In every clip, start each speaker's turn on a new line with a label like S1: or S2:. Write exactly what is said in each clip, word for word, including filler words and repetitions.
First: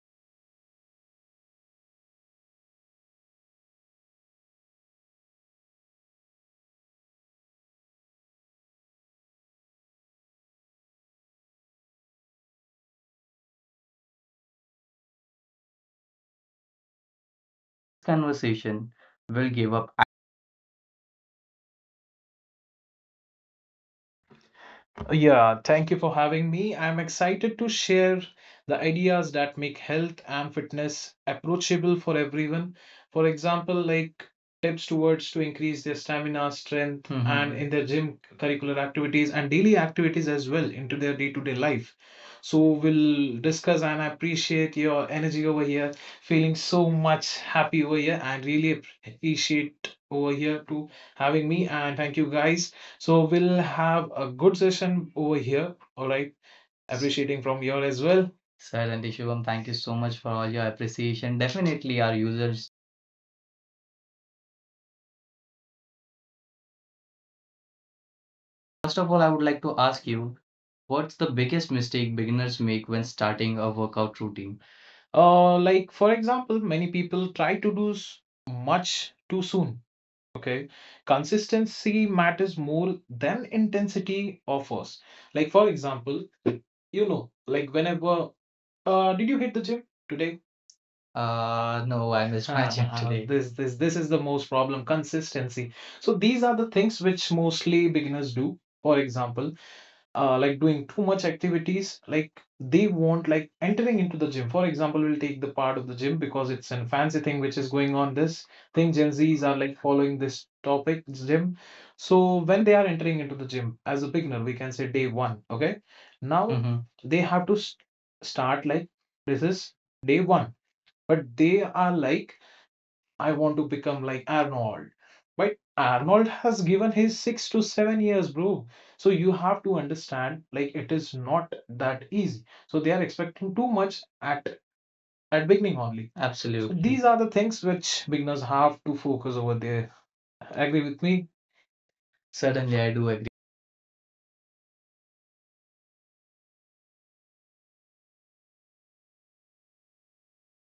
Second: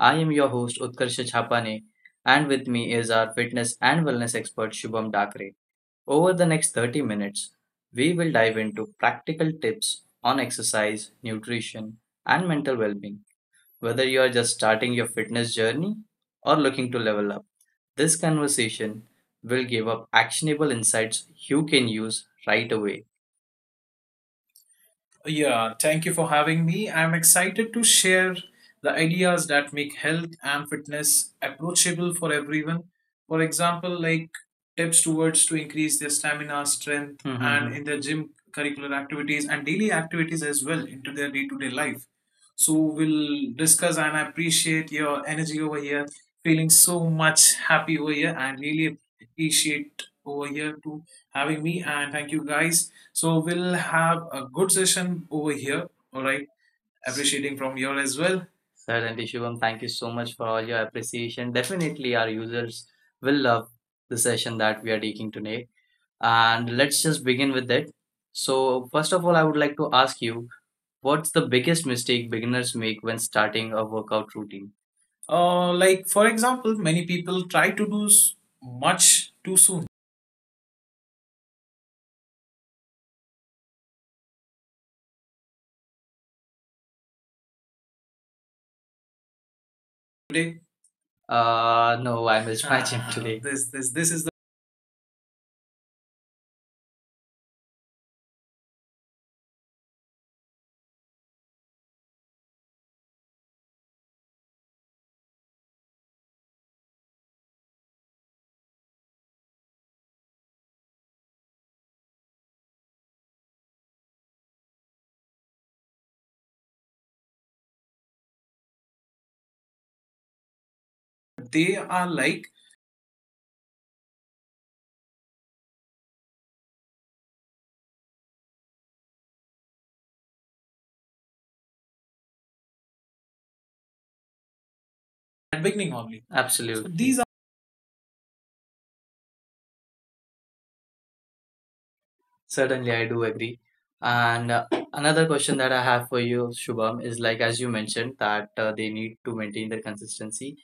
S1: I am your host Utkarsha Chhapane, and with me is our fitness and wellness expert Shubham Dakre. Over the next thirty minutes, we will dive into practical tips on exercise, nutrition, and mental well being. Whether you are just starting your fitness journey or looking to level up, this
S2: Conversation
S1: conversation
S2: will
S1: will
S2: give
S1: give
S2: up.
S1: up actionable insights you can use right away.
S2: Yeah,
S1: Yeah,
S2: thank you
S1: thank
S2: for
S1: you for
S2: having
S1: having
S2: me.
S1: me.
S2: I'm
S1: I'm
S2: excited to
S1: excited to
S2: share
S1: share
S2: the
S1: the
S2: ideas
S1: ideas
S2: that
S1: that
S2: make
S1: make
S2: health
S1: health
S2: and
S1: and
S2: fitness
S1: fitness
S2: approachable for
S1: approachable for
S2: everyone.
S1: everyone.
S2: For
S1: For
S2: example,
S1: example,
S2: like
S1: like
S2: tips
S1: tips
S2: towards to
S1: towards to
S2: increase their
S1: increase their
S2: stamina,
S1: stamina,
S2: strength,
S1: strength,
S2: and Mhm. in
S1: and in
S2: their
S1: mm-hmm, their
S2: gym
S1: gym
S2: curricular
S1: curricular
S2: activities and
S1: activities and
S2: daily
S1: daily
S2: activities
S1: activities
S2: as well
S1: as well
S2: into their
S1: into their
S2: day-to-day
S1: day-to-day
S2: life.
S1: life.
S2: So
S1: So
S2: we'll
S1: we'll
S2: discuss, and
S1: discuss
S2: I
S1: and I
S2: appreciate
S1: appreciate
S2: your
S1: your
S2: energy over
S1: energy over
S2: here.
S1: here.
S2: Feeling
S1: Feeling
S2: so
S1: so
S2: much
S1: much
S2: happy over
S1: happy over
S2: here
S1: here
S2: and
S1: and
S2: really
S1: really
S2: appreciate
S1: appreciate
S2: over
S1: over
S2: here
S1: here
S2: to
S1: to
S2: having
S1: having
S2: me,
S1: me
S2: and
S1: and
S2: thank you
S1: thank you
S2: guys.
S1: guys.
S2: So
S1: So
S2: we'll
S1: we'll
S2: have
S1: have
S2: a
S1: a
S2: good
S1: good
S2: session
S1: session
S2: over
S1: over
S2: here.
S1: here.
S2: All
S1: All
S2: right.
S1: right.
S2: Appreciating
S1: Appreciating
S2: from
S1: from
S2: you all
S1: your
S2: as
S1: as
S2: well.
S1: well.
S2: Certainly,
S1: Certainly,
S2: Shubham,
S1: Shubham,
S2: thank
S1: thank
S2: you
S1: you
S2: so
S1: so
S2: much
S1: much
S2: for
S1: for
S2: all
S1: all
S2: your
S1: your
S2: appreciation.
S1: appreciation.
S2: Definitely,
S1: Definitely,
S2: our
S1: our
S2: users.
S1: users will love the session that we are taking today. And let's just begin with it. So,
S2: First
S1: first
S2: of
S1: of
S2: all,
S1: all,
S2: I
S1: I
S2: would
S1: would
S2: like
S1: like
S2: to
S1: to
S2: ask
S1: ask
S2: you,
S1: you
S2: what's
S1: what's
S2: the
S1: the
S2: biggest
S1: biggest
S2: mistake
S1: mistake
S2: beginners
S1: beginners
S2: make
S1: make
S2: when
S1: when
S2: starting
S1: starting
S2: a
S1: a
S2: workout
S1: workout
S2: routine?
S1: routine?
S2: Uh,
S1: Uh,
S2: like,
S1: like
S2: for
S1: for
S2: example,
S1: example,
S2: many
S1: many
S2: people
S1: people
S2: try
S1: try
S2: to
S1: to
S2: do
S1: do
S2: s-
S1: s-
S2: much
S1: much
S2: too
S1: too soon.
S2: soon. Okay. Consistency matters more than intensity offers. Like, for example, you know, like whenever, uh, did you hit the gym today?
S1: Today.
S2: Uh,
S1: Uh,
S2: no,
S1: no,
S2: I
S1: I
S2: missed
S1: missed
S2: my
S1: my
S2: gym
S1: gym.
S2: Ah,
S1: Ah,
S2: today.
S1: today.
S2: This
S1: this
S2: this
S1: this
S2: this
S1: this
S2: is
S1: is
S2: the
S1: the.
S2: most problem, consistency. So these are the things which mostly beginners do. For example, uh, like doing too much activities, like they want, like entering into the gym. For example, we will take the part of the gym because it's an fancy thing which is going on. This thing gen z's are like following, this topic, this gym. So when they are entering into the gym as a beginner, we can say day one. Okay, now Mm-hmm. they have to s- start, like this is day one, but they
S1: They
S2: are
S1: are
S2: like,
S1: like
S2: I want to become like Arnold. But Arnold has given his six to seven years, bro. So you have to understand, like it is not that easy. So they are expecting too much at at
S1: at
S2: beginning
S1: beginning
S2: only. So,
S1: only.
S2: absolutely,
S1: Absolutely. So
S2: these are
S1: these are.
S2: the things which beginners have to focus over there. Agree with me? Certainly, I
S1: Certainly, I
S2: do
S1: do
S2: agree.
S1: agree. And uh, another question that I have for you, Shubham, is like as you mentioned that uh, they need to maintain their consistency.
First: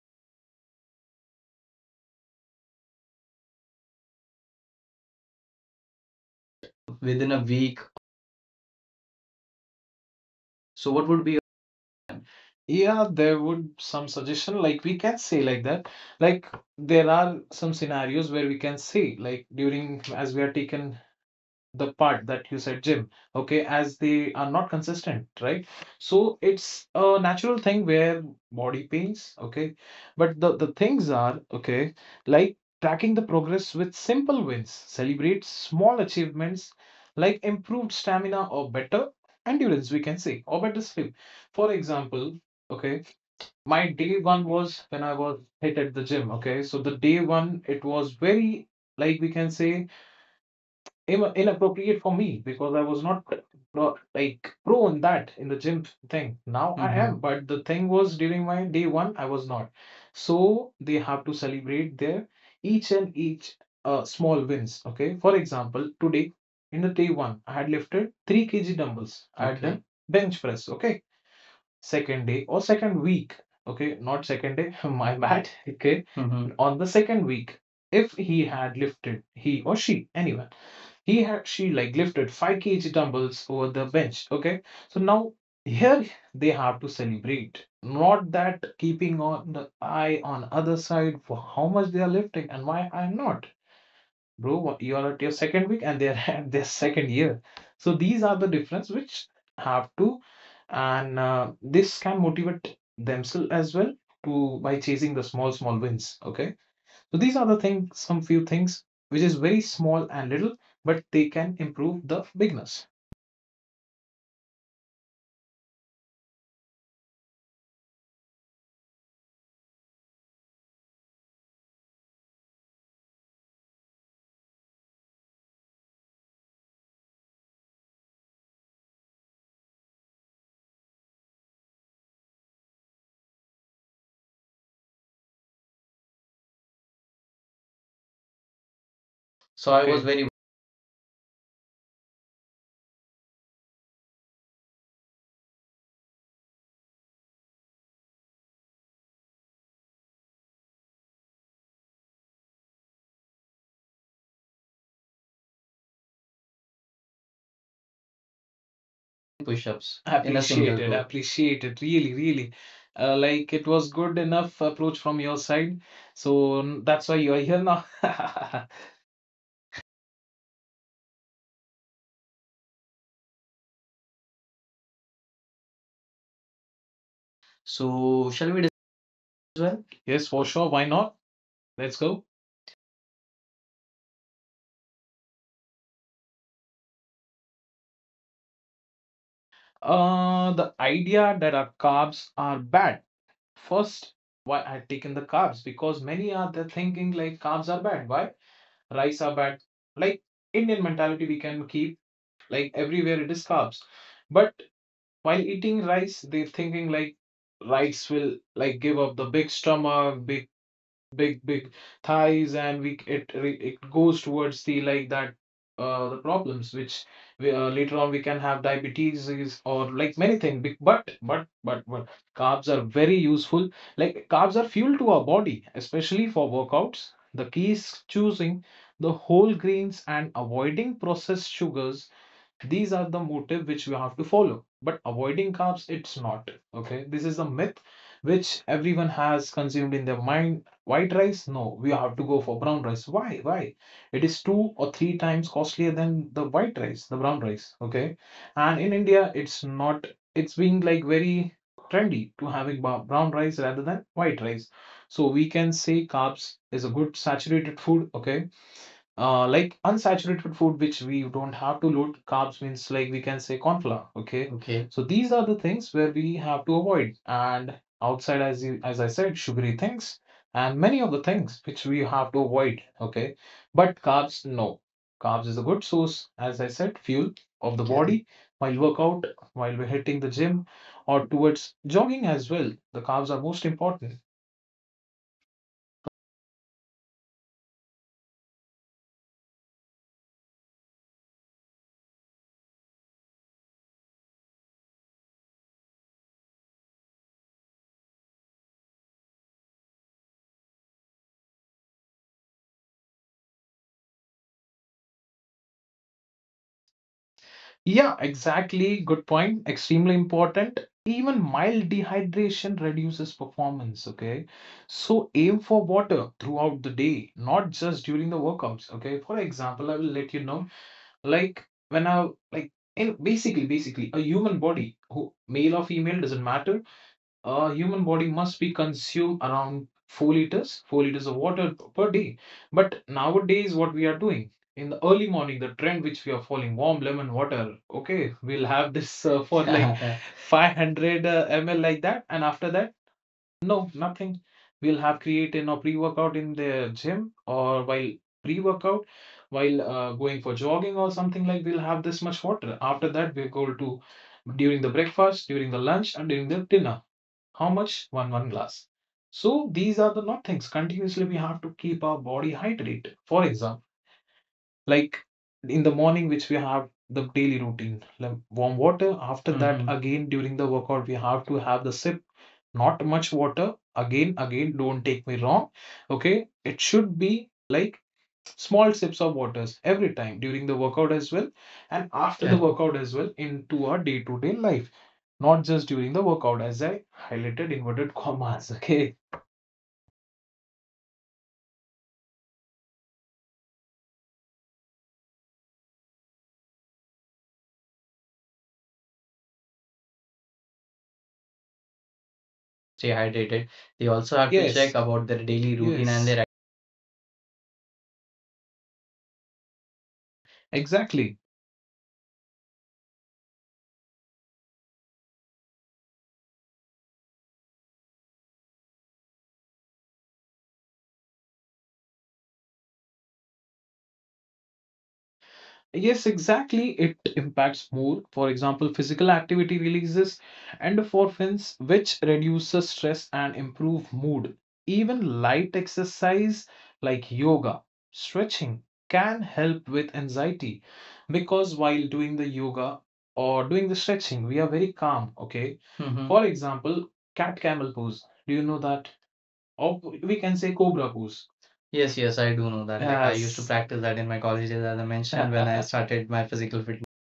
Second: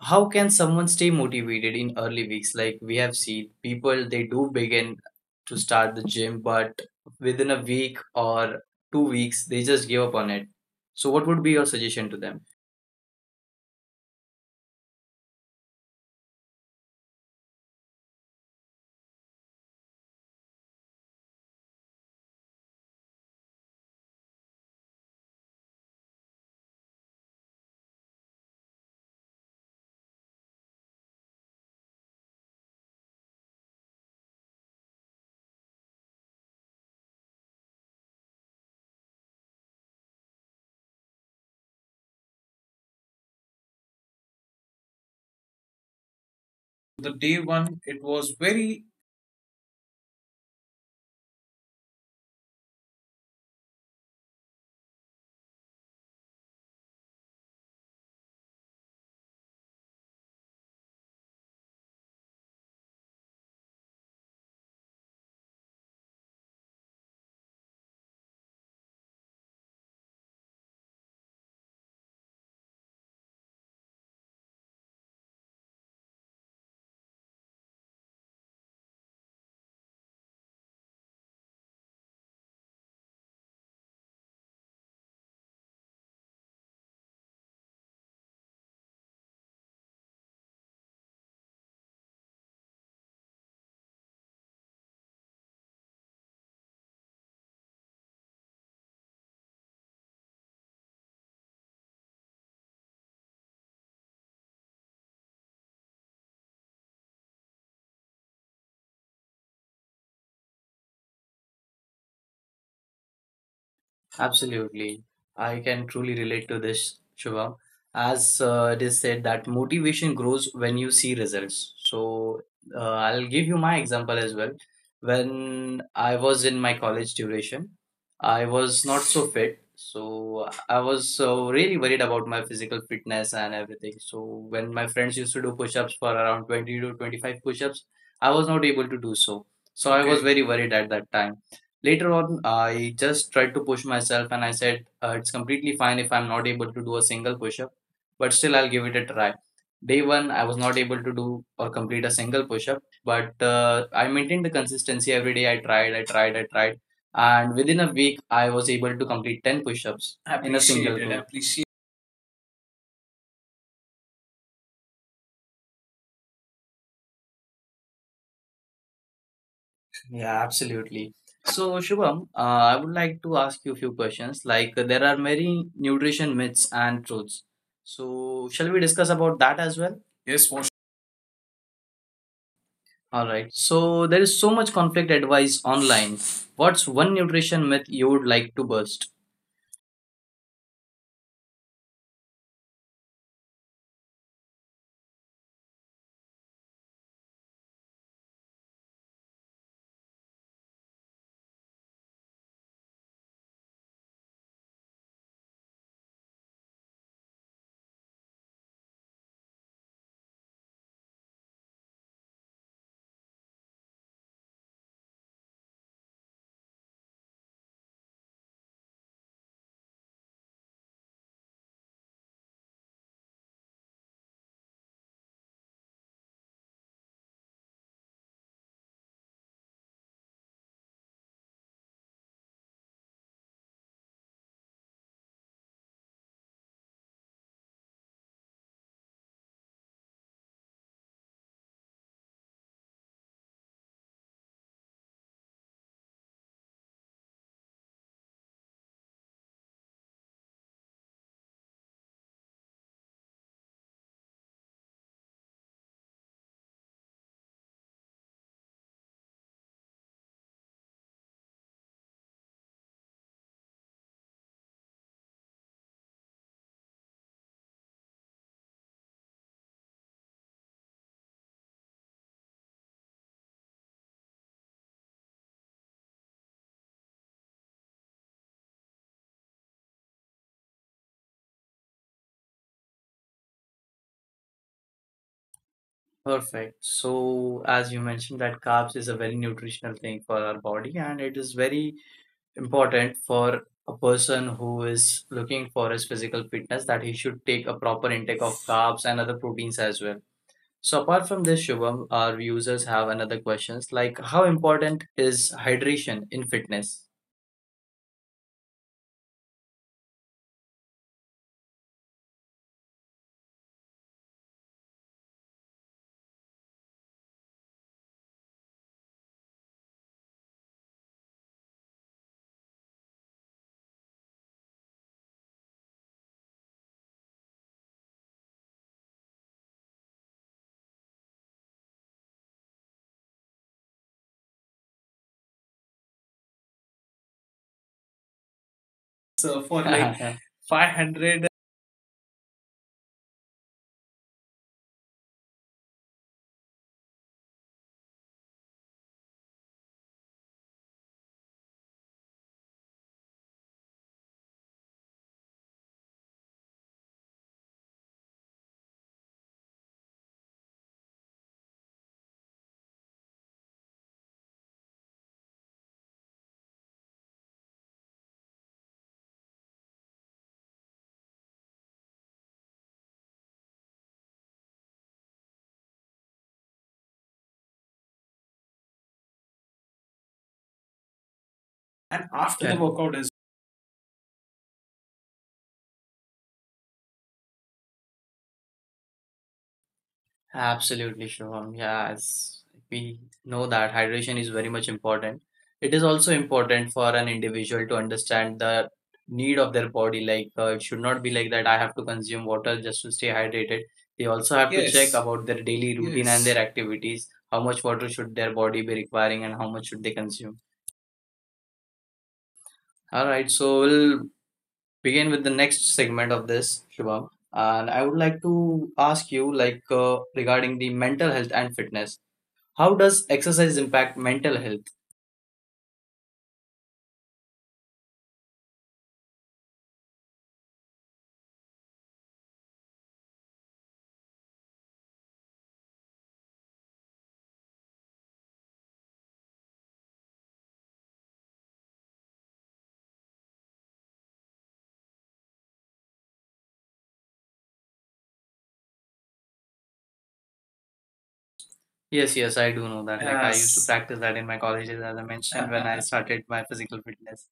S1: How can someone stay motivated in early weeks? Like we have seen people, they do begin to start the gym, but
S2: Within a
S1: within a
S2: week.
S1: week or two weeks, they just give up on it.
S2: So, what
S1: So,
S2: would
S1: what
S2: be.
S1: would be your suggestion to them?
S2: Yeah, there would some suggestion, like we can say like that. Like, there are some scenarios where we can say, like during, as we are taken the part that you said, Jim, okay, as they are not consistent, right? So it's a natural thing where body pains, okay? But the, the things are, okay, like tracking the progress with simple wins, celebrate small achievements like improved stamina or better endurance, we can say, or better sleep. For example, okay, my day one was when I was hit at the gym, okay? So the
S1: The
S2: day
S1: day
S2: one,
S1: one.
S2: it
S1: It
S2: was
S1: was
S2: very,
S1: very.
S2: like we can say, im- inappropriate for me because I was not uh, like pro in that, in the gym thing. Now I am, Mm-hmm. but the thing was during my day one, I was not. So they have to celebrate their each and each uh, small wins. Okay, for example, today in the day one, I had lifted three k g dumbbells. I had Okay. done bench press. Okay, second day or second week. Okay, not second day, my bad. Okay, Mm-hmm. on the second week, if he had lifted, he or she, anyway, he had she like lifted five kg dumbbells over the bench. Okay, so now here they have to celebrate, not that keeping on the eye on other side for how much they are lifting and why I'm not. Bro, you are at your second week, and they're at their second year. So these are the difference which have to, and uh, this can motivate themselves as well to, by chasing the small small wins. Okay. So these are the things, some few things which is very small and little, but they can improve the bigness.
S1: Absolutely. I can truly relate to this, Shubham. As uh, it is said that motivation grows when you see results. So uh, I'll give you my example as well. When I was in my college duration, I was not so fit. So I was uh, really worried about my physical fitness and everything. So when my friends used to do push-ups for around twenty to twenty-five push-ups, I was not able to do so.
S2: So I
S1: So
S2: Okay.
S1: I
S2: was
S1: was, okay,
S2: very
S1: very worried at that time. Later on, I just tried to push myself and I said, uh, it's completely fine if I'm not able to do a single push up, but still I'll give it a try. Day one, I was not able to do or complete a single push up, but uh, I maintained the consistency every day. I tried, I tried, I tried. And within a week, I was able to complete ten push
S2: push-ups.
S1: ups in a single
S2: Appreciated,
S1: go.
S2: appreciated, really, really. Uh, like, it was good enough approach from your side. So n- that's why you are here now.
S1: Yeah, absolutely. So, Shubham, uh, I would like to ask you a few questions. Like, uh, there are many nutrition myths and truths.
S2: So
S1: So,
S2: shall
S1: shall
S2: we
S1: we
S2: discuss
S1: discuss about that
S2: as
S1: as
S2: well?
S1: well?
S2: Yes,
S1: Yes,
S2: for
S1: for sure.
S2: sure. Why not? Let's go.
S1: All right. So, there is so much conflict advice online. What's one nutrition myth you would like to burst?
S2: Uh, the idea that our carbs are bad. First, why I've taken the carbs, because many are the thinking like carbs are bad. Why? Rice are bad. Like, Indian mentality, we can keep like everywhere it is carbs. But while eating rice, they're thinking like rice will like give up the big stomach, big big big thighs, and we it it goes towards the, like, that uh the problems which we, uh, later on we can have diabetes is- or like many things. Bec- but but but but carbs are very useful, like carbs are fuel to our body, especially for workouts. The key is choosing the whole grains and avoiding processed sugars. These are the motive which we have to follow. But avoiding carbs, it's not. Okay. This is a myth which everyone has consumed in their mind. White rice? No, we have to go for brown rice. Why? Why? It is two or three times costlier than the white rice, the brown rice. Okay. And in India, it's not, it's being like very trendy to having brown rice rather than white rice. So we can say carbs is a good saturated food. Okay uh, like, unsaturated food which we don't have to load, carbs means like we can say corn flour, okay Okay. So these are the things where we have to avoid, and outside, as you, as I said, sugary things, and many of the things which we have to avoid, okay. But carbs, no, carbs is a good source, as I said, fuel of the, yeah, body while workout, while we're hitting the gym or towards jogging as well, the carbs are most important.
S1: Perfect. So, as you mentioned, that carbs is a very nutritional thing for our body and it is very important for a person who is looking for his physical fitness that he should take a proper intake of carbs and other proteins as well. So apart from this, Shubham, our users have another questions like how important is hydration in fitness?
S2: Yeah, exactly. Good point. Extremely important. Even mild dehydration reduces performance. Okay. So aim for water throughout the day, not just during the workouts. Okay. For example, I will let you know, like when I, like, in basically, basically, a human body, who male or female doesn't matter, a human body must be consumed around four liters, four liters of water per day. But nowadays what we are doing in the early morning, the trend which we are following, warm lemon water, okay, we'll have this uh,
S1: So
S2: for
S1: for
S2: like
S1: like
S2: five hundred
S1: five hundred.
S2: uh, ml, like that, and after that, no, nothing. We'll have creatine or pre-workout in the gym, or while pre-workout, while uh, going for jogging or something, like we'll have this much water. After that, we go to, during the breakfast, during the lunch, and during the dinner, how much? One one glass. So these are the not things. Continuously, we have to keep our body hydrated. For example, like in the morning, which we have the daily routine, like warm water. After that, hmm again during the workout, we have to have the sip. Not much water. Again, again, don't take me wrong. Okay, it should be like small sips of waters every time during the workout as well, and
S1: And
S2: after
S1: after,
S2: the
S1: yeah,
S2: Yeah.
S1: the
S2: workout
S1: workout.
S2: as well into our day-to-day life, not just during the workout, as I highlighted, inverted commas. Okay,
S1: Absolutely, Shubham. Yeah, as we know that hydration is very much important. It is also important for an individual to understand the need of their body. Like, uh, it should not be like that I have to consume water just to
S2: stay
S1: stay
S2: hydrated,
S1: hydrated.
S2: they
S1: They
S2: also
S1: also
S2: have to,
S1: have to
S2: yes,
S1: check,
S2: check
S1: yes,
S2: about
S1: about
S2: their
S1: their
S2: daily
S1: daily
S2: routine,
S1: routine
S2: yes, and
S1: and yes,
S2: yes,
S1: their
S2: their
S1: activities. How much water should their body be requiring and how much should they consume?
S2: exactly.
S1: All right, so we'll begin with the next segment of this, Shubham. And I would like to ask you, like, uh, regarding the mental health and fitness. How does exercise impact mental health?
S2: Yes, exactly. It impacts more. For example, physical activity releases endorphins, which reduces stress and improve mood. Even light exercise like yoga, stretching, can help with anxiety, because while doing the yoga or doing the stretching, we are very calm, okay? Mhm. For example, cat camel pose. Do you know that? Or we can say cobra pose. Yes,
S1: Yes,
S2: yes,
S1: yes, I
S2: I
S1: do
S2: do know
S1: know
S2: that.
S1: that. Like
S2: Like,
S1: I
S2: I
S1: used
S2: used
S1: to,
S2: to
S1: yes,
S2: Yes.
S1: practice
S2: practice
S1: that
S2: that in
S1: in my
S2: my college days,
S1: colleges, as
S2: as
S1: I
S2: I
S1: mentioned,
S2: mentioned,
S1: when
S2: when
S1: I
S2: I
S1: started
S2: started
S1: my
S2: my
S1: physical
S2: physical fitness.
S1: fitness.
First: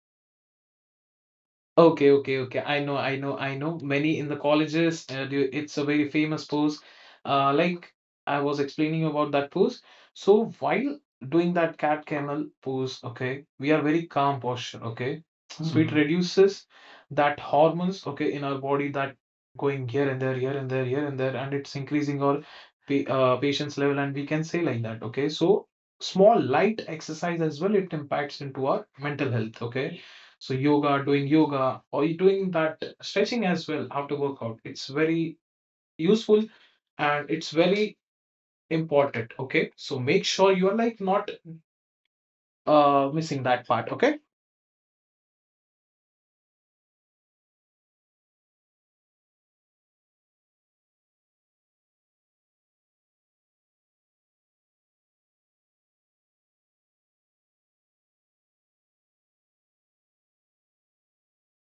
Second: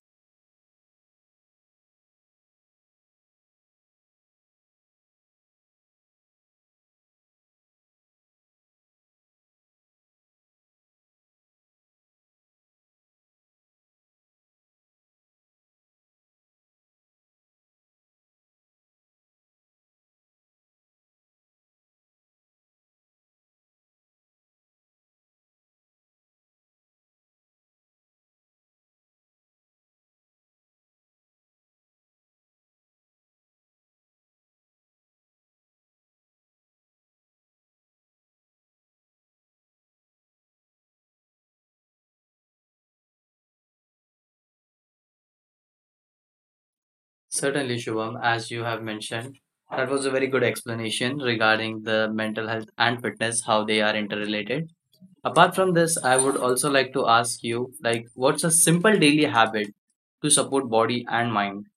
S2: Okay, okay, okay. I know, I know, I know. Many in the colleges, uh, do, it's a very famous pose. Uh, like, I was explaining you about that pose. So while doing that cat camel pose, okay, we are very calm posture, okay. So it Mhm. reduces that hormones, okay, in our body that going here and there, here and there, here and there, and it's increasing our pa- uh, patience level, and we can say like that, okay. So small light exercise as well, it impacts into our mental health, okay. So yoga, doing yoga, or you doing that stretching as well after workout. It's very useful, and it's very important. Okay, so make sure you are like not uh missing that part. Okay.
S1: Certainly, Shubham, as you have mentioned, that was a very good explanation regarding the mental health and fitness, how they are interrelated. Apart from this, I would also like to ask you, like, what's a simple daily habit to support body and mind?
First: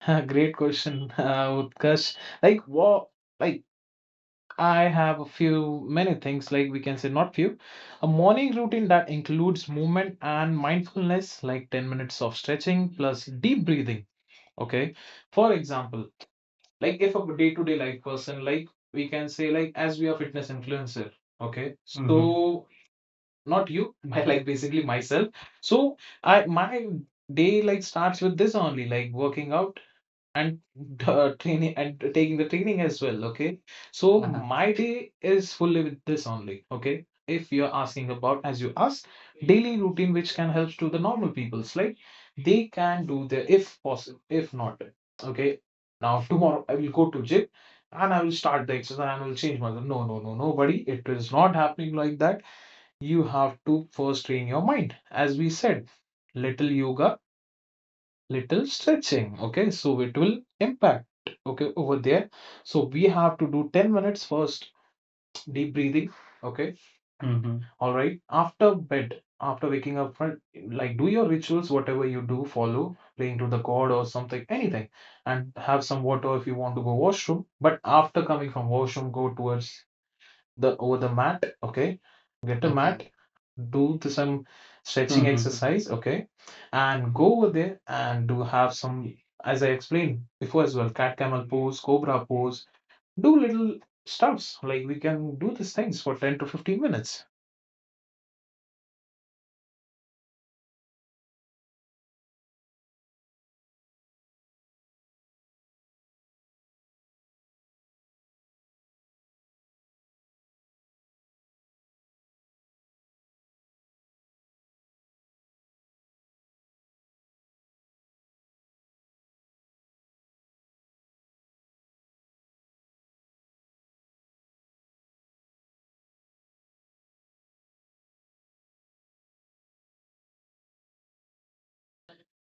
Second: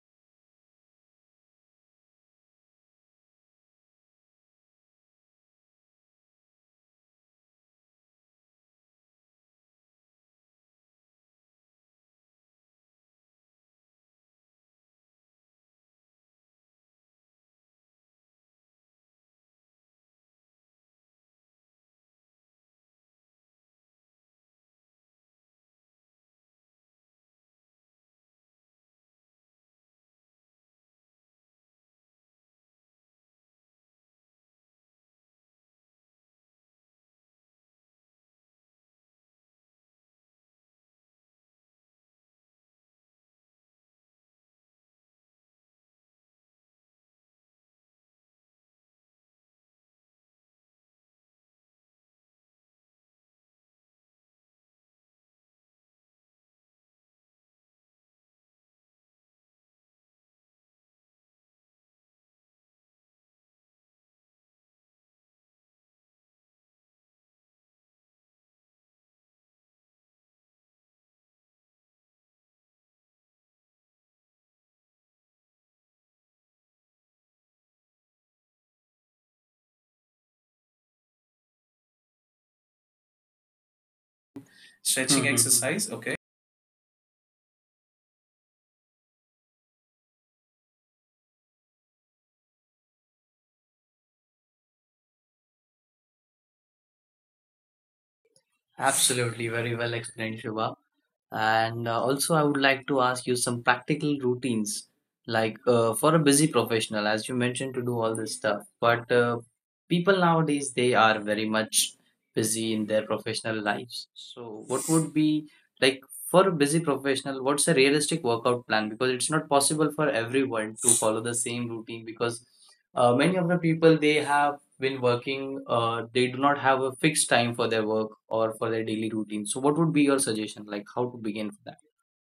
S2: Great question, uh, Utkarsh. Like what? Like, I have a few many things. Like we can say not few. A morning routine that includes movement and mindfulness, like ten minutes of stretching plus deep breathing. Okay. For example, like if a day-to-day life person, like, we can say, like, as we are fitness influencer, okay, so mm-hmm. not you but, like, basically myself. So I, my day like starts with this only, like working out and uh, training and taking the training as well. Okay, so, uh-huh, my day is fully with this only. Okay, if you're asking about, as you asked, daily routine which can help to the normal people's like they can do the if possible, if not. Okay, now tomorrow I will go to gym and I will start the exercise and I will change myself. No, no, no, no, buddy, it is not happening like that. You have to first train your mind, as we said, little yoga, little stretching, okay, so it will impact, okay, over there. So we have to do ten minutes first deep breathing, okay. Mm-hmm. All right, after bed, after waking up front, like do your rituals whatever you do follow, praying to the god or something anything, and have some water if you want to go washroom, but after coming from washroom go towards the over the mat, okay, get a Okay. mat, do the, some stretching
S1: Stretching,
S2: Mm-hmm.
S1: mhm,
S2: exercise,
S1: exercise.
S2: okay, and go over there and do have some, as I explained before as well, cat camel pose, cobra pose, do little stuffs. Like we can do these things for ten to fifteen minutes.
S1: Absolutely, very well explained, Shiva. And uh, also, I would like to ask you some practical routines, like uh, for a busy professional, as you mentioned, to do all this stuff. But uh, people nowadays, they are very much busy in their professional lives. So, what would be like for a busy professional, what's a realistic workout plan? Because it's not possible for everyone to follow the same routine because uh, many of the people they have when working, uh, they do not have a fixed time for their work or for their daily routine. So, what would be your suggestion, like how to begin for that?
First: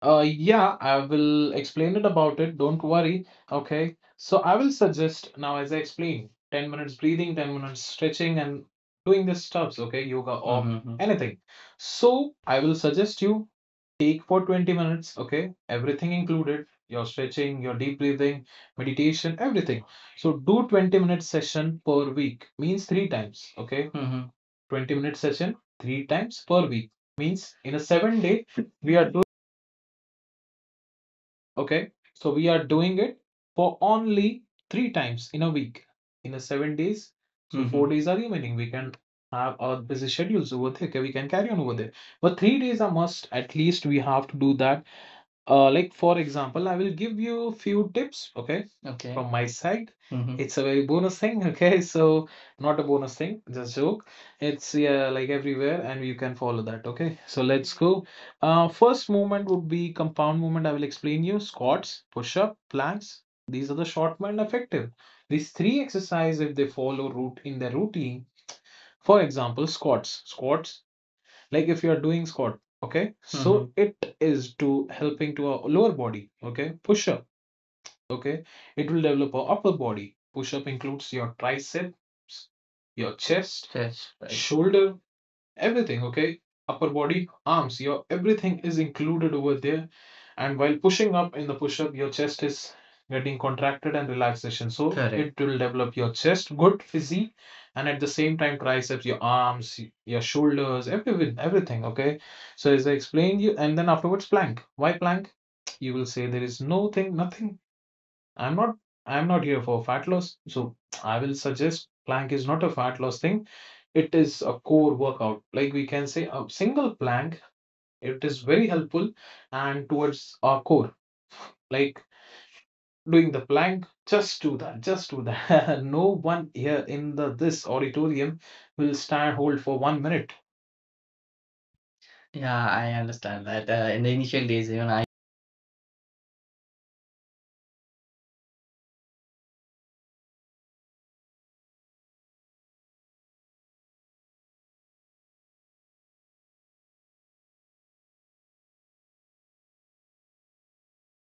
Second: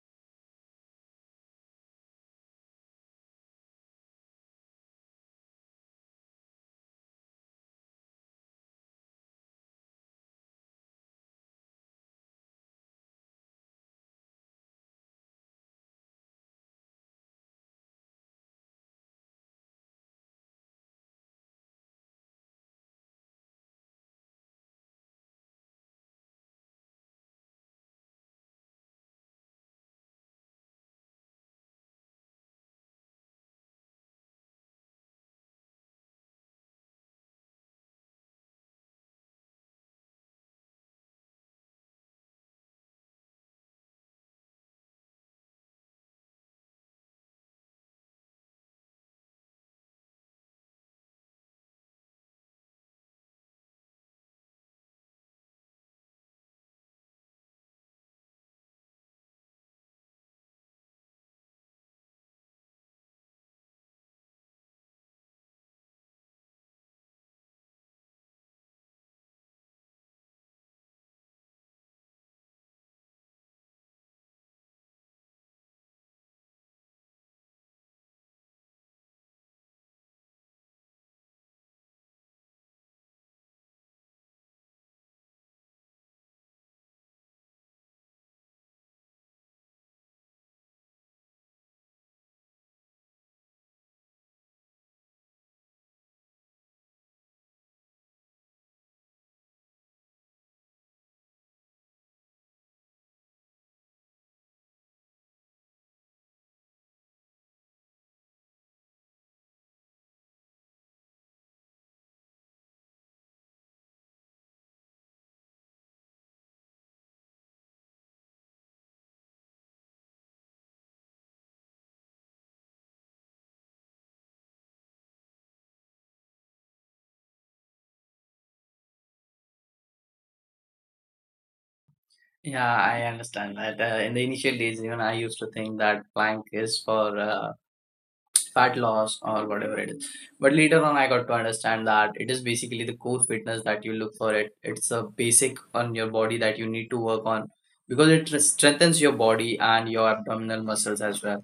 S2: Uh, yeah, I will explain it about it. Don't worry. Okay. So I will suggest now, as I explained, ten minutes breathing, ten minutes stretching, and doing these stuffs, okay, yoga or Mm-hmm. anything. So I will suggest you take for twenty minutes, okay? Everything included, your stretching, your deep breathing, meditation, everything. So do twenty minute session per week, means three times, okay? Mm-hmm. twenty minute session three times per week means in a seven day we are doing, okay, so we are doing it for only three times in a week, in a seven days, so four Mm-hmm. four days are remaining, we can have our busy schedules over there, okay, we can carry on over there, but three days are must, at least we have to do that. Uh, like for example, I will give you few tips, okay, Okay. from my side. Mm-hmm. It's a very bonus thing, okay? So not a bonus thing, just joke. It's yeah, like everywhere, and you can follow that, okay? So let's go. Uh, first movement would be compound movement. I will explain you squats, push-up, planks. These are the short and effective. These three exercises, if they follow route in their routine, for example, squats. Squats, like if you are doing squat, okay, so mm-hmm, it is to helping to a lower body, okay. Push up, okay, it will develop a upper body. Push up includes your triceps, your chest, Chest, right. shoulder. Everything, okay? Upper body, arms, your everything is included over there. And while pushing up in the push up, your chest is getting contracted and relaxation. So Correct. It will develop your chest, good physique, and at the same time, triceps, your arms, your shoulders, everything, everything, okay? So as I explained you, and then afterwards, plank. Why plank? You will say there is no thing, nothing. I'm not I'm not here for fat loss. So I will suggest plank is not a fat loss thing, it is a core workout. Like we can say a single plank, it is very helpful and towards our core, like doing the plank, just do that, just do that, no one here in the this auditorium will stand hold for one minute.
S1: Yeah,
S2: Yeah, I
S1: I
S2: understand
S1: understand
S2: that.
S1: that.
S2: Uh,
S1: Uh,
S2: in
S1: in
S2: the
S1: the
S2: initial
S1: initial
S2: days,
S1: days,
S2: even
S1: even
S2: I
S1: I used to think that plank is for uh, fat loss or whatever it is. But later on, I got to understand that it is basically the core fitness that you look for. It it's a basic on your body that you need to work on because it strengthens your body and your abdominal muscles as well.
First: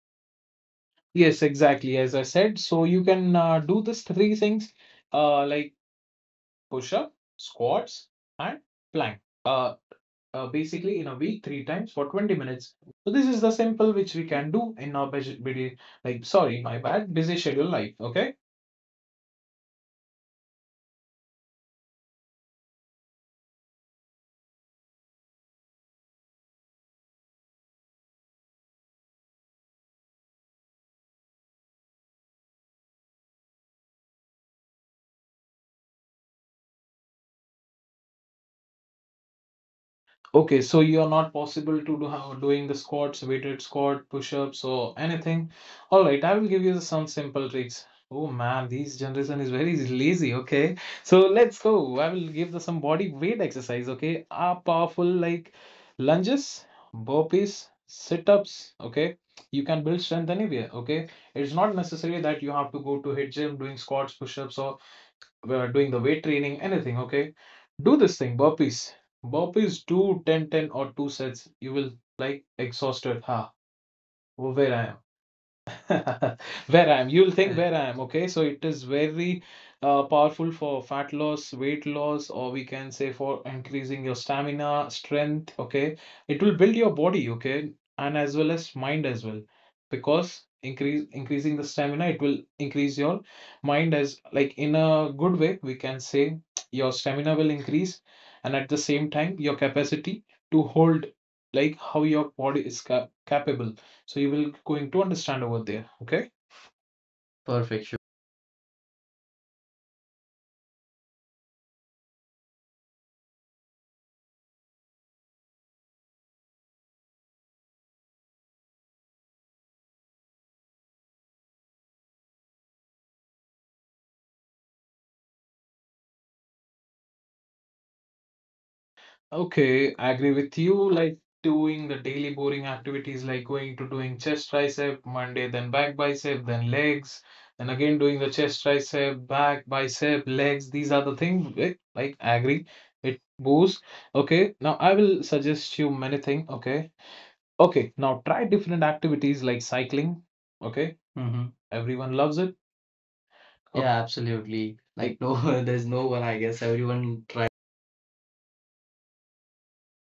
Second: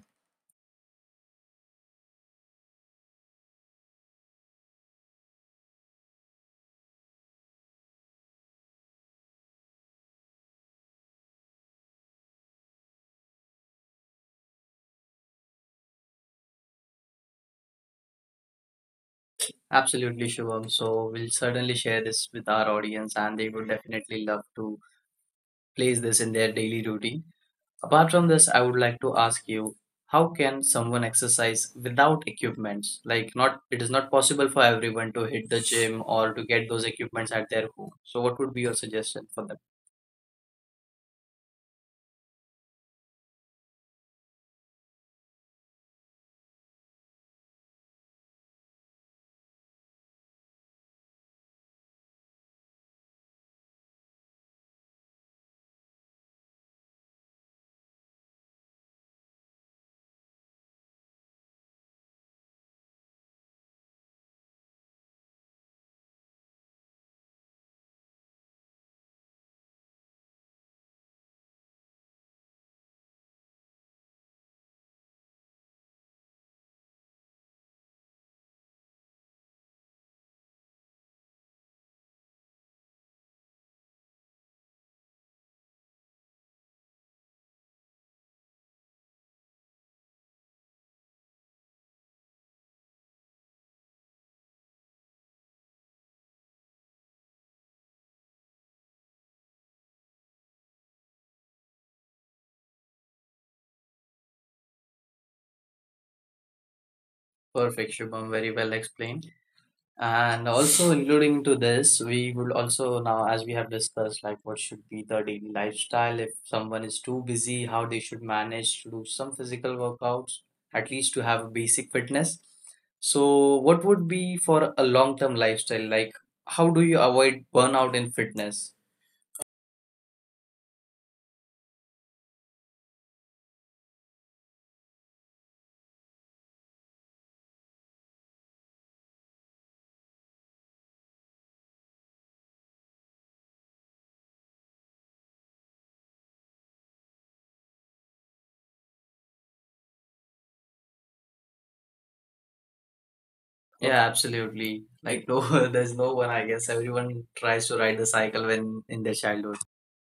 S2: yes, exactly. As I said, so you can uh, do this three things, uh, like push up, squats, and plank. Uh, uh, Basically in a week three times for twenty minutes. So this is the simple which we can do in our busy, like sorry, my bad, busy schedule life. Okay.
S1: Absolutely, Shivam. So we'll certainly share this with our audience, and they would definitely love to place this in their daily routine. Apart from this, I would like to ask you, how can someone exercise without equipments? Like, not it is not possible for everyone to hit the gym or to get those equipments at their home. So what would be your suggestion for that?
S2: Okay, so you are not possible to do how doing the squats, weighted squat, push-ups, or anything. All right, I will give you some simple tricks. Oh man, this generation is very lazy. Okay, so let's go. I will give the some body weight exercise, okay, are powerful like lunges, burpees, sit-ups. Okay, you can build strength anywhere. Okay, it's not necessary that you have to go to hit gym doing squats, push-ups, or we are doing the weight training, anything, okay? Do this thing, burpees. Burpees, do ten, ten or two sets. You will like exhausted. Ha, huh? Where I am. Where I am. You'll think where I am. Okay, so it is very uh, powerful for fat loss, weight loss, or we can say for increasing your stamina, strength. Okay, it will build your body. Okay, and as well as mind as well, because increase increasing the stamina, it will increase your mind as like in a good way. We can say your stamina will increase, and at the same time, your capacity to hold, like how your body is cap capable, so you will going to understand over there. Okay. Perfect. Sure.
S1: Perfect, Shubham. Very well explained. And also including to this, we would also now, as we have discussed, like what should be the daily lifestyle if someone is too busy, how they should manage to do some physical workouts, at least to have a basic fitness. So, what would be for a long-term lifestyle? Like, how do you avoid burnout in fitness?
S2: Okay, I agree with you. Like doing the daily boring activities, like going to doing chest tricep Monday, then back bicep, then legs, and again doing the chest tricep, back bicep, legs. These are the things. Like, like I agree, it boosts. Okay, now I will suggest you many things. Okay, okay. Now try different activities like cycling. Okay, mm-hmm, everyone loves it.
S1: Yeah, okay,
S2: Yeah, absolutely.
S1: absolutely.
S2: Like
S1: Like,
S2: no,
S1: no,
S2: there's
S1: there's
S2: no
S1: no
S2: one,
S1: one,
S2: I
S1: I
S2: guess.
S1: guess. Everyone
S2: Everyone tries.
S1: tries to ride the cycle when in their childhood.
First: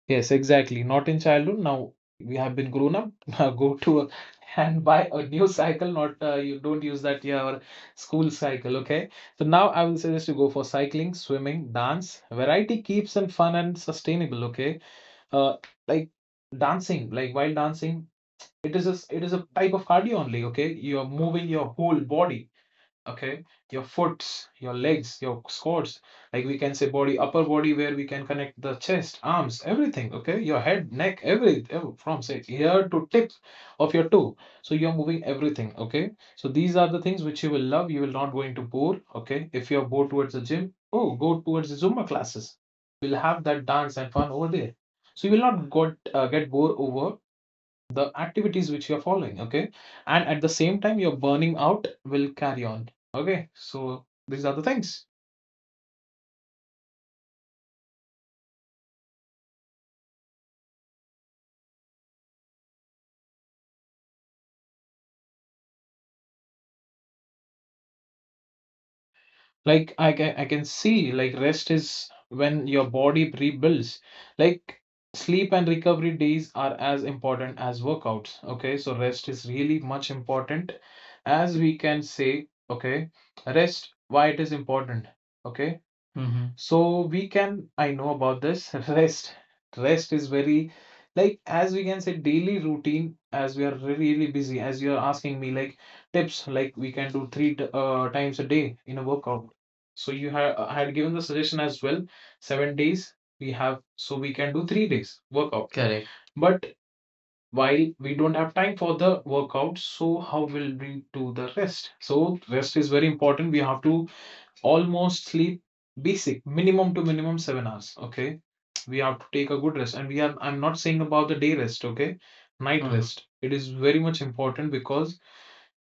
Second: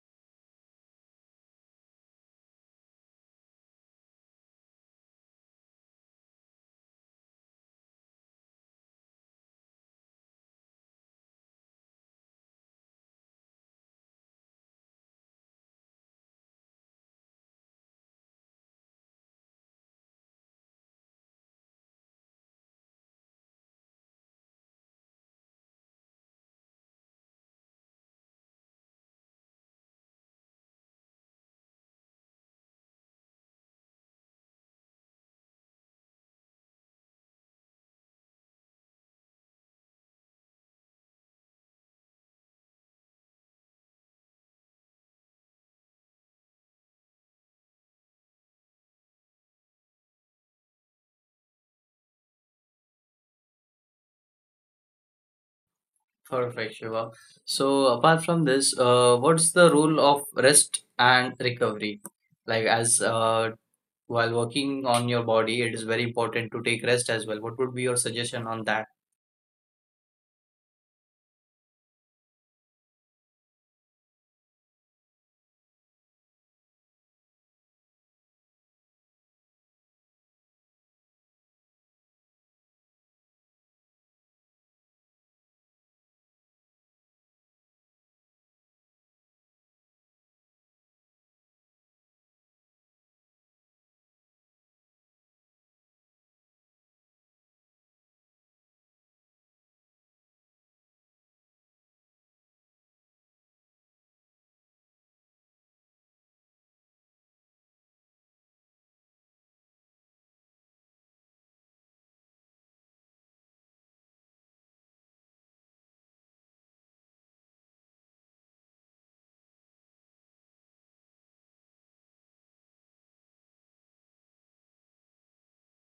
S2: Yes, exactly. Not in childhood. Now we have been grown up. Now go to a, and buy a new cycle. Not uh, you don't use that your school cycle. Okay. So now I will suggest you go for cycling, swimming, dance. Variety keeps and fun and sustainable. Okay. Uh, like dancing, like while dancing, it is a s- it is a type of cardio only. Okay. You are moving your whole body, okay, your foots, your legs, your squats. Like we can say body, upper body, where we can connect the chest, arms, everything, okay, your head, neck, every, from say ear to tip of your toe, so you're moving everything, okay. So these are the things which you will love, you will not go into bore, okay. If you're bored towards the gym, oh, go towards the zumba classes, we'll have that dance and fun over there, so you will not got uh, get bored over the activities which you're following, okay? And at the same time, your burning out will carry on, okay? So these are the things.
S1: Perfect, Shiva. So, apart from this, uh, what's the role of rest and recovery? Like, as uh, while working on your body, it is very important to take rest as well. What would be your suggestion on that?
S2: Like I can I can see like rest is when your body rebuilds. Like sleep and recovery days are as important as workouts. Okay, so rest is really much important, as we can say, okay, rest, why it is important. Okay. Mm-hmm. So we can, I know about this. Rest, rest is very, like as we can say daily routine as we are re- really busy. As you are asking me like tips, like we can do three t- uh, times a day in a workout. So you have I had given the suggestion as well. Seven days we have, so we can do three days workout. Correct. But while we don't have time for the workout, so how will we do the rest? So rest is very important. We have to almost sleep basic minimum to minimum seven hours. Okay, we have to take a good rest, and we are. I'm not saying about the day rest. Okay, night Mm. rest. It is very much important because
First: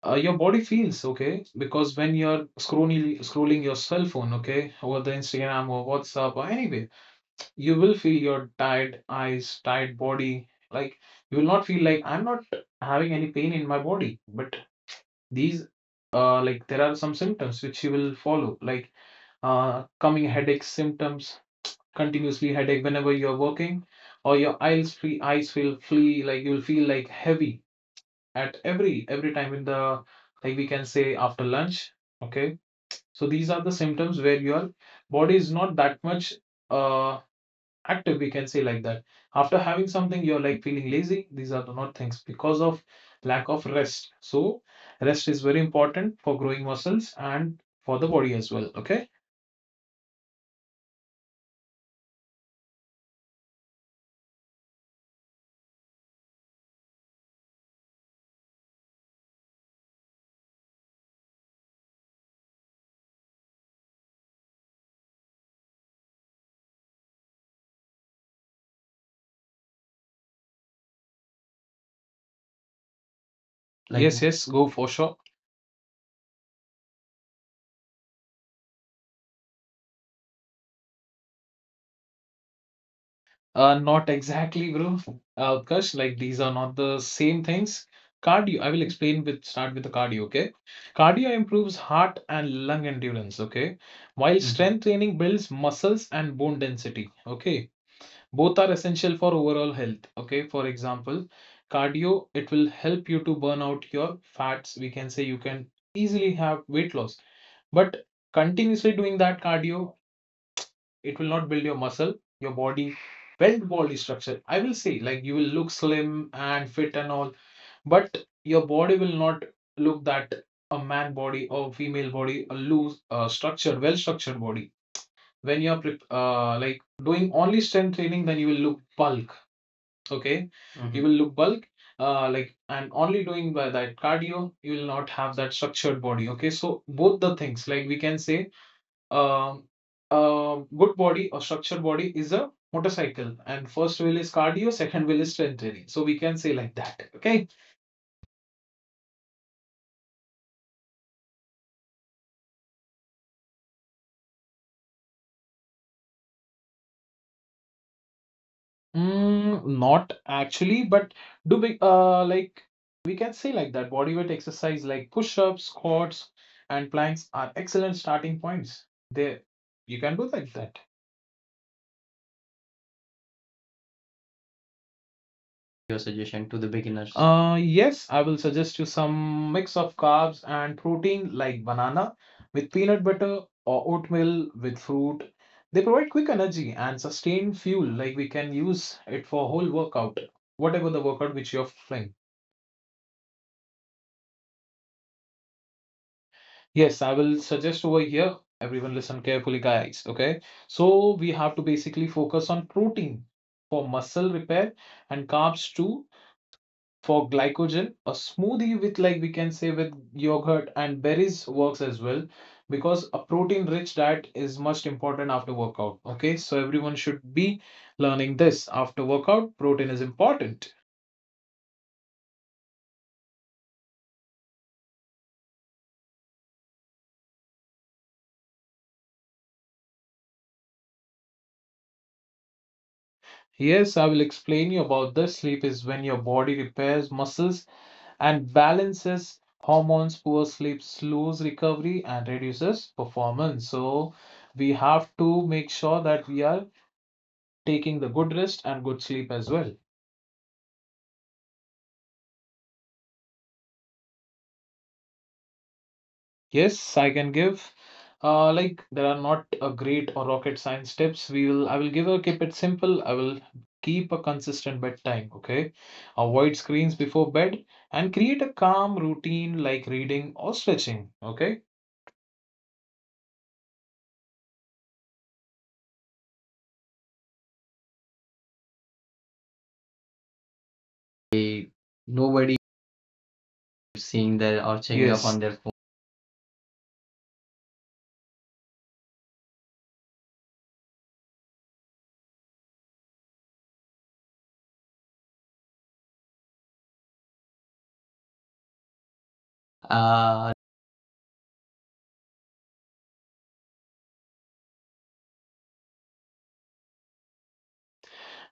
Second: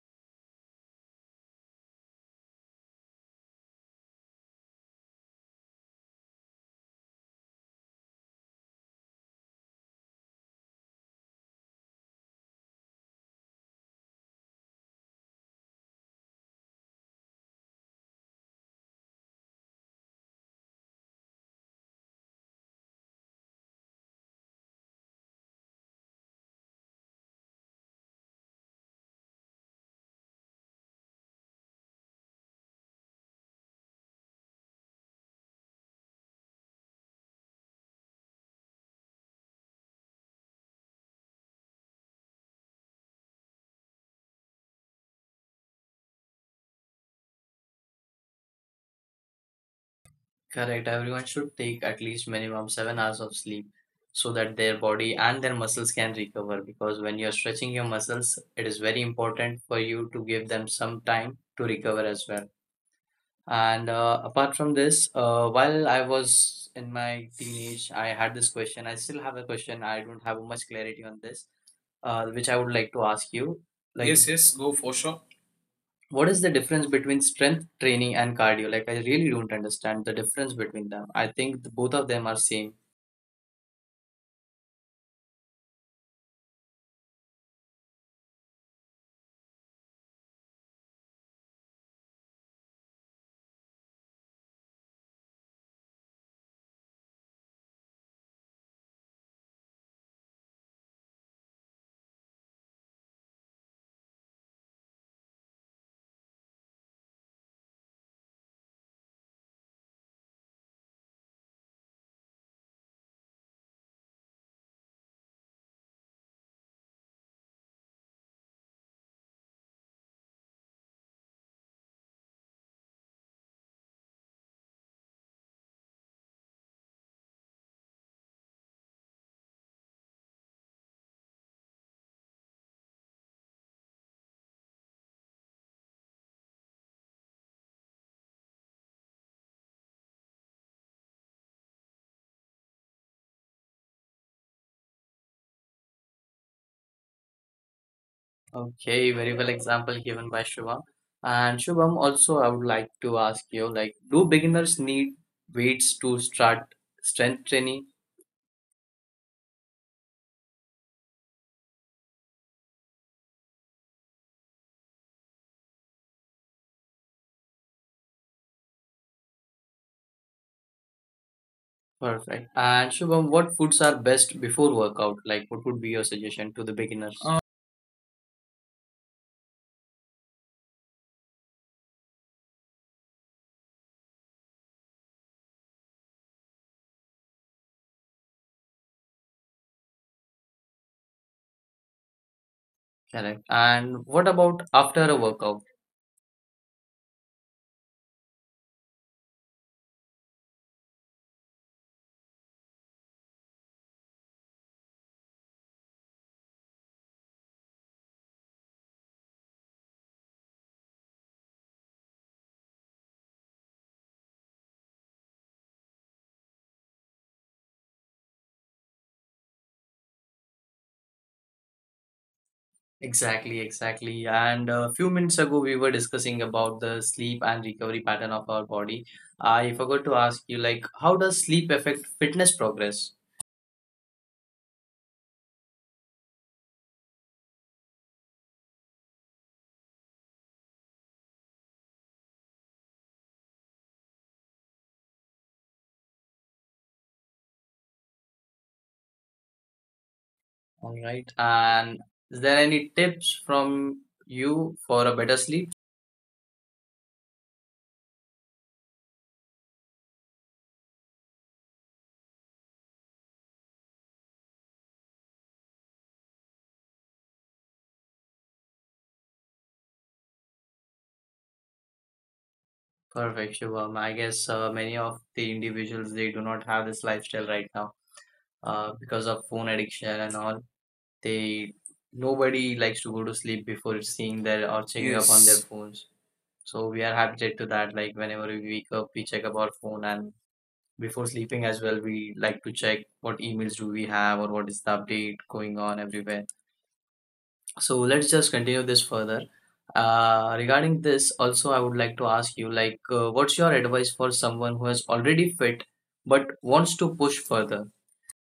S2: uh, your body feels okay because when you're scrolling scrolling your cell phone, okay, over the Instagram or WhatsApp or anyway, you will feel your tired eyes, tired body. Like you will not feel like I'm not having any pain in my body, but these uh like there are some symptoms which you will follow, like uh coming headache symptoms, continuously headache whenever you're working, or your eyes feel eyes feel flee, like you'll feel like heavy at every every time in the, like we can say, after lunch, okay. So these are the symptoms where your body is not that much uh active, we can say like that. After having something you're like feeling lazy, these are the not things because of lack of rest. So rest is very important for growing muscles and for the body as well, okay.
S1: Correct. Everyone should take at least minimum seven hours of sleep so that their body and their muscles can recover. Because when you're stretching your muscles, it is very important for you to give them some time to recover as well. And uh, apart from this, uh, while I was in my teenage, I had this question. I still have a question. I don't have much clarity on this, uh, which I would like to ask you.
S2: Like yes
S1: Like, yes,
S2: yes
S1: yes,
S2: go
S1: go
S2: for
S1: for
S2: sure.
S1: sure. What is the difference between strength training and cardio? Like, I really don't understand the difference between them. I think the, both of them are same.
S2: Uh, not exactly, bro. Uh, because like these are not the same things. Cardio, I will explain with start with the cardio, okay? Cardio improves heart and lung endurance, okay? While Mhm. strength training builds muscles and bone density, okay? Both are essential for overall health, okay? For example, cardio, it will help you to burn out your fats. We can say you can easily have weight loss. But continuously doing that cardio, it will not build your muscle, your body, build body structure. I will say like you will look slim and fit and all, but your body will not look that a man body or female body, a loose uh, structured, well structured body. When you're prep- uh, like doing only strength training, then you will look bulk. Okay. Mm-hmm. You. Mhm. will look bulk. Uh, like, and only doing by that cardio, you will not have that structured body. Okay, so both the things, like we can say, um, a good body or structured body is a motorcycle, and first wheel is cardio, second wheel is strength training. So we can say like that. Okay.
S1: Okay, very well example given by Shubham. And Shubham, also, I would like to ask you, like, do beginners need weights to start strength training?
S2: Mm, not actually, but do big uh like we can say like that. Bodyweight exercise like push-ups, squats, and planks are excellent starting points. They, you can do like that.
S1: Perfect. And Shubham, what foods are best before workout? Like, what would be
S2: Your
S1: your
S2: suggestion
S1: suggestion
S2: to
S1: to
S2: the
S1: the
S2: beginners?
S1: beginners? Uh,
S2: Uh, yes, I will suggest you some mix of carbs and protein, like banana with peanut butter or oatmeal with fruit. They provide quick energy and sustained fuel, like we can use it for whole workout, whatever the workout which you're feeling.
S1: Correct. And what about after a workout?
S2: Yes, I will suggest over here. Everyone listen carefully, guys. Okay, so we have to basically focus on protein for muscle repair and carbs too for glycogen. A smoothie with, like we can say, with yogurt and berries works as well, because a protein rich diet is much important after workout. Okay, so everyone should be learning this. After workout, protein is important.
S1: Exactly, exactly. And a few minutes ago, we were discussing about the sleep and recovery pattern of our body. I forgot to ask you, like, how does sleep affect fitness progress?
S2: Yes, I will explain you about this. Sleep is when your body repairs muscles and balances hormones. Poor sleep slows recovery and reduces performance. So we have to make sure that we are taking the good rest and good sleep as well.
S1: All right. And is there any tips from you for a better sleep?
S2: Yes, I can give. Uh, like, there are not a great or rocket science tips. We will. I will give a keep it simple. I will keep a consistent bedtime. Okay, avoid screens before bed and create a calm routine like reading or stretching. Okay.
S1: Perfect, Shubham. I guess uh, many of the individuals they do not have this lifestyle right now. uh, because of phone addiction and all. They
S2: Nobody
S1: Nobody likes to go to sleep before
S2: seeing
S1: seeing
S2: their
S1: their
S2: or
S1: or
S2: checking up,
S1: checking
S2: yes,
S1: up
S2: on
S1: on
S2: their
S1: their, yes,
S2: phone.
S1: phones. So we are habituated to that. Like whenever we wake up, we check up our phone, and before sleeping as well, we like to check what emails do we have or what is the update going on everywhere. So let's just continue this further.
S2: Uh,
S1: Uh, regarding this, also I would like to ask you, like, uh, what's your advice for someone who has already fit but wants to push further?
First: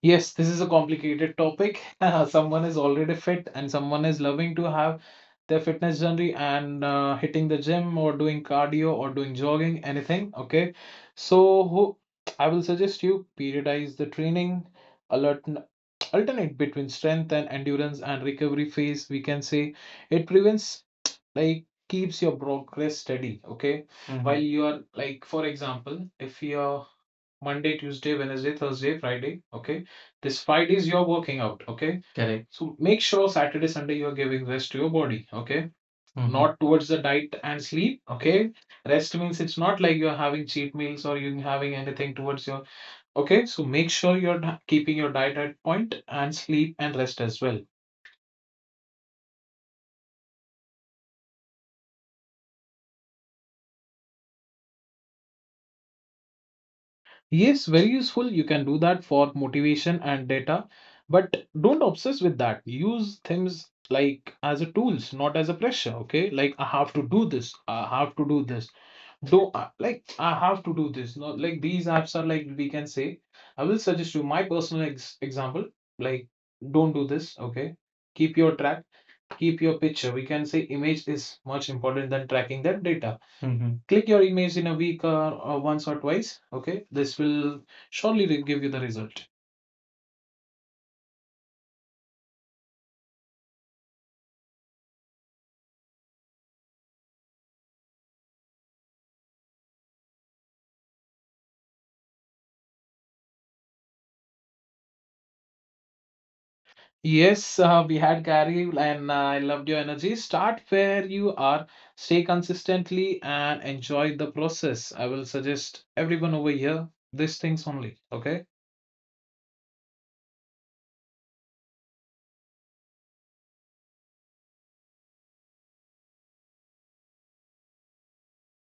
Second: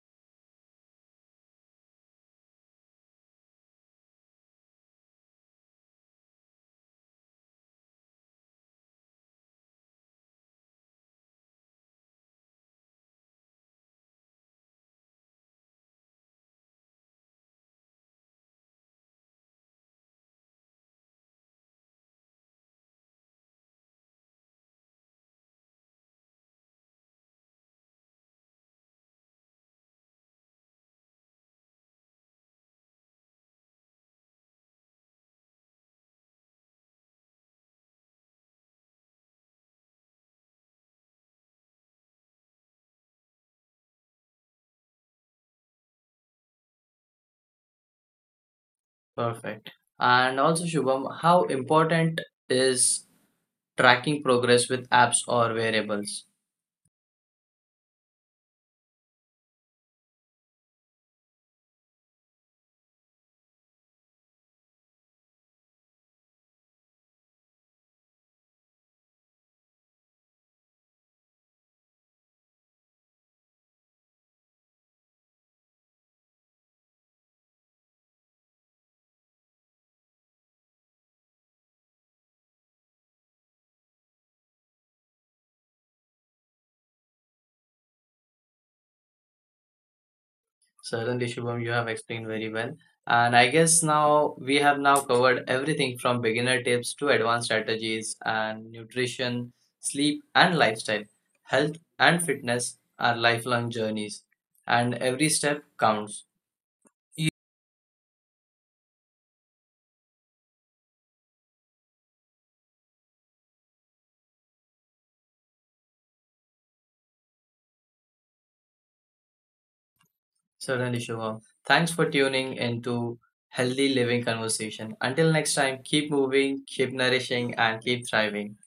S2: Yes, this is a complicated topic. Someone is already fit and someone is loving to have their fitness journey and uh, hitting the gym or doing cardio or doing jogging, anything. Okay. So who, I will suggest you periodize the training, alert, alternate between strength and endurance and recovery phase. We can say it prevents, like keeps your progress steady. Okay. Mhm. While Mhm. you are like, for example, if you're Monday, Tuesday, Wednesday, Thursday, Friday. Okay. This five days you're working out. Okay. Correct. So make sure Saturday, Sunday you are giving rest to your body. Okay. Mhm. Not towards the diet and sleep. Okay. Rest means it's not like you're having cheat meals or you're having anything towards your. Okay. So make sure you're keeping your diet at point and sleep and rest as well.
S1: Perfect. And also, Shubham, how important is tracking progress with apps or variables?
S2: Yes, very useful. You can do that for motivation and data, but don't obsess with that. Use things like as a tools, not as a pressure. Okay, like I have to do this. I have to do this. Do I- like I have to do this. No, like these apps are like we can say. I will suggest you my personal ex example. Like, don't do this. Okay, keep your track, keep your picture. We can say image is much important than tracking that data. Mhm. Click your image in a week, or, or once or twice. Okay, this will surely give you the result.
S1: Certainly, Shubham, you have explained very well. And I guess now we have now covered everything from beginner tips to advanced strategies and nutrition, sleep and lifestyle. Health and fitness are lifelong journeys, and every step counts.
S2: Yes, uh, we had Gary, and uh, I loved your energy. Start where you are, stay consistently, and enjoy the process. I will suggest everyone over here these things only. Okay.
S1: Certainly, Shubham. Thanks for tuning into Healthy Living Conversation. Until next time, keep moving, keep nourishing, and keep thriving.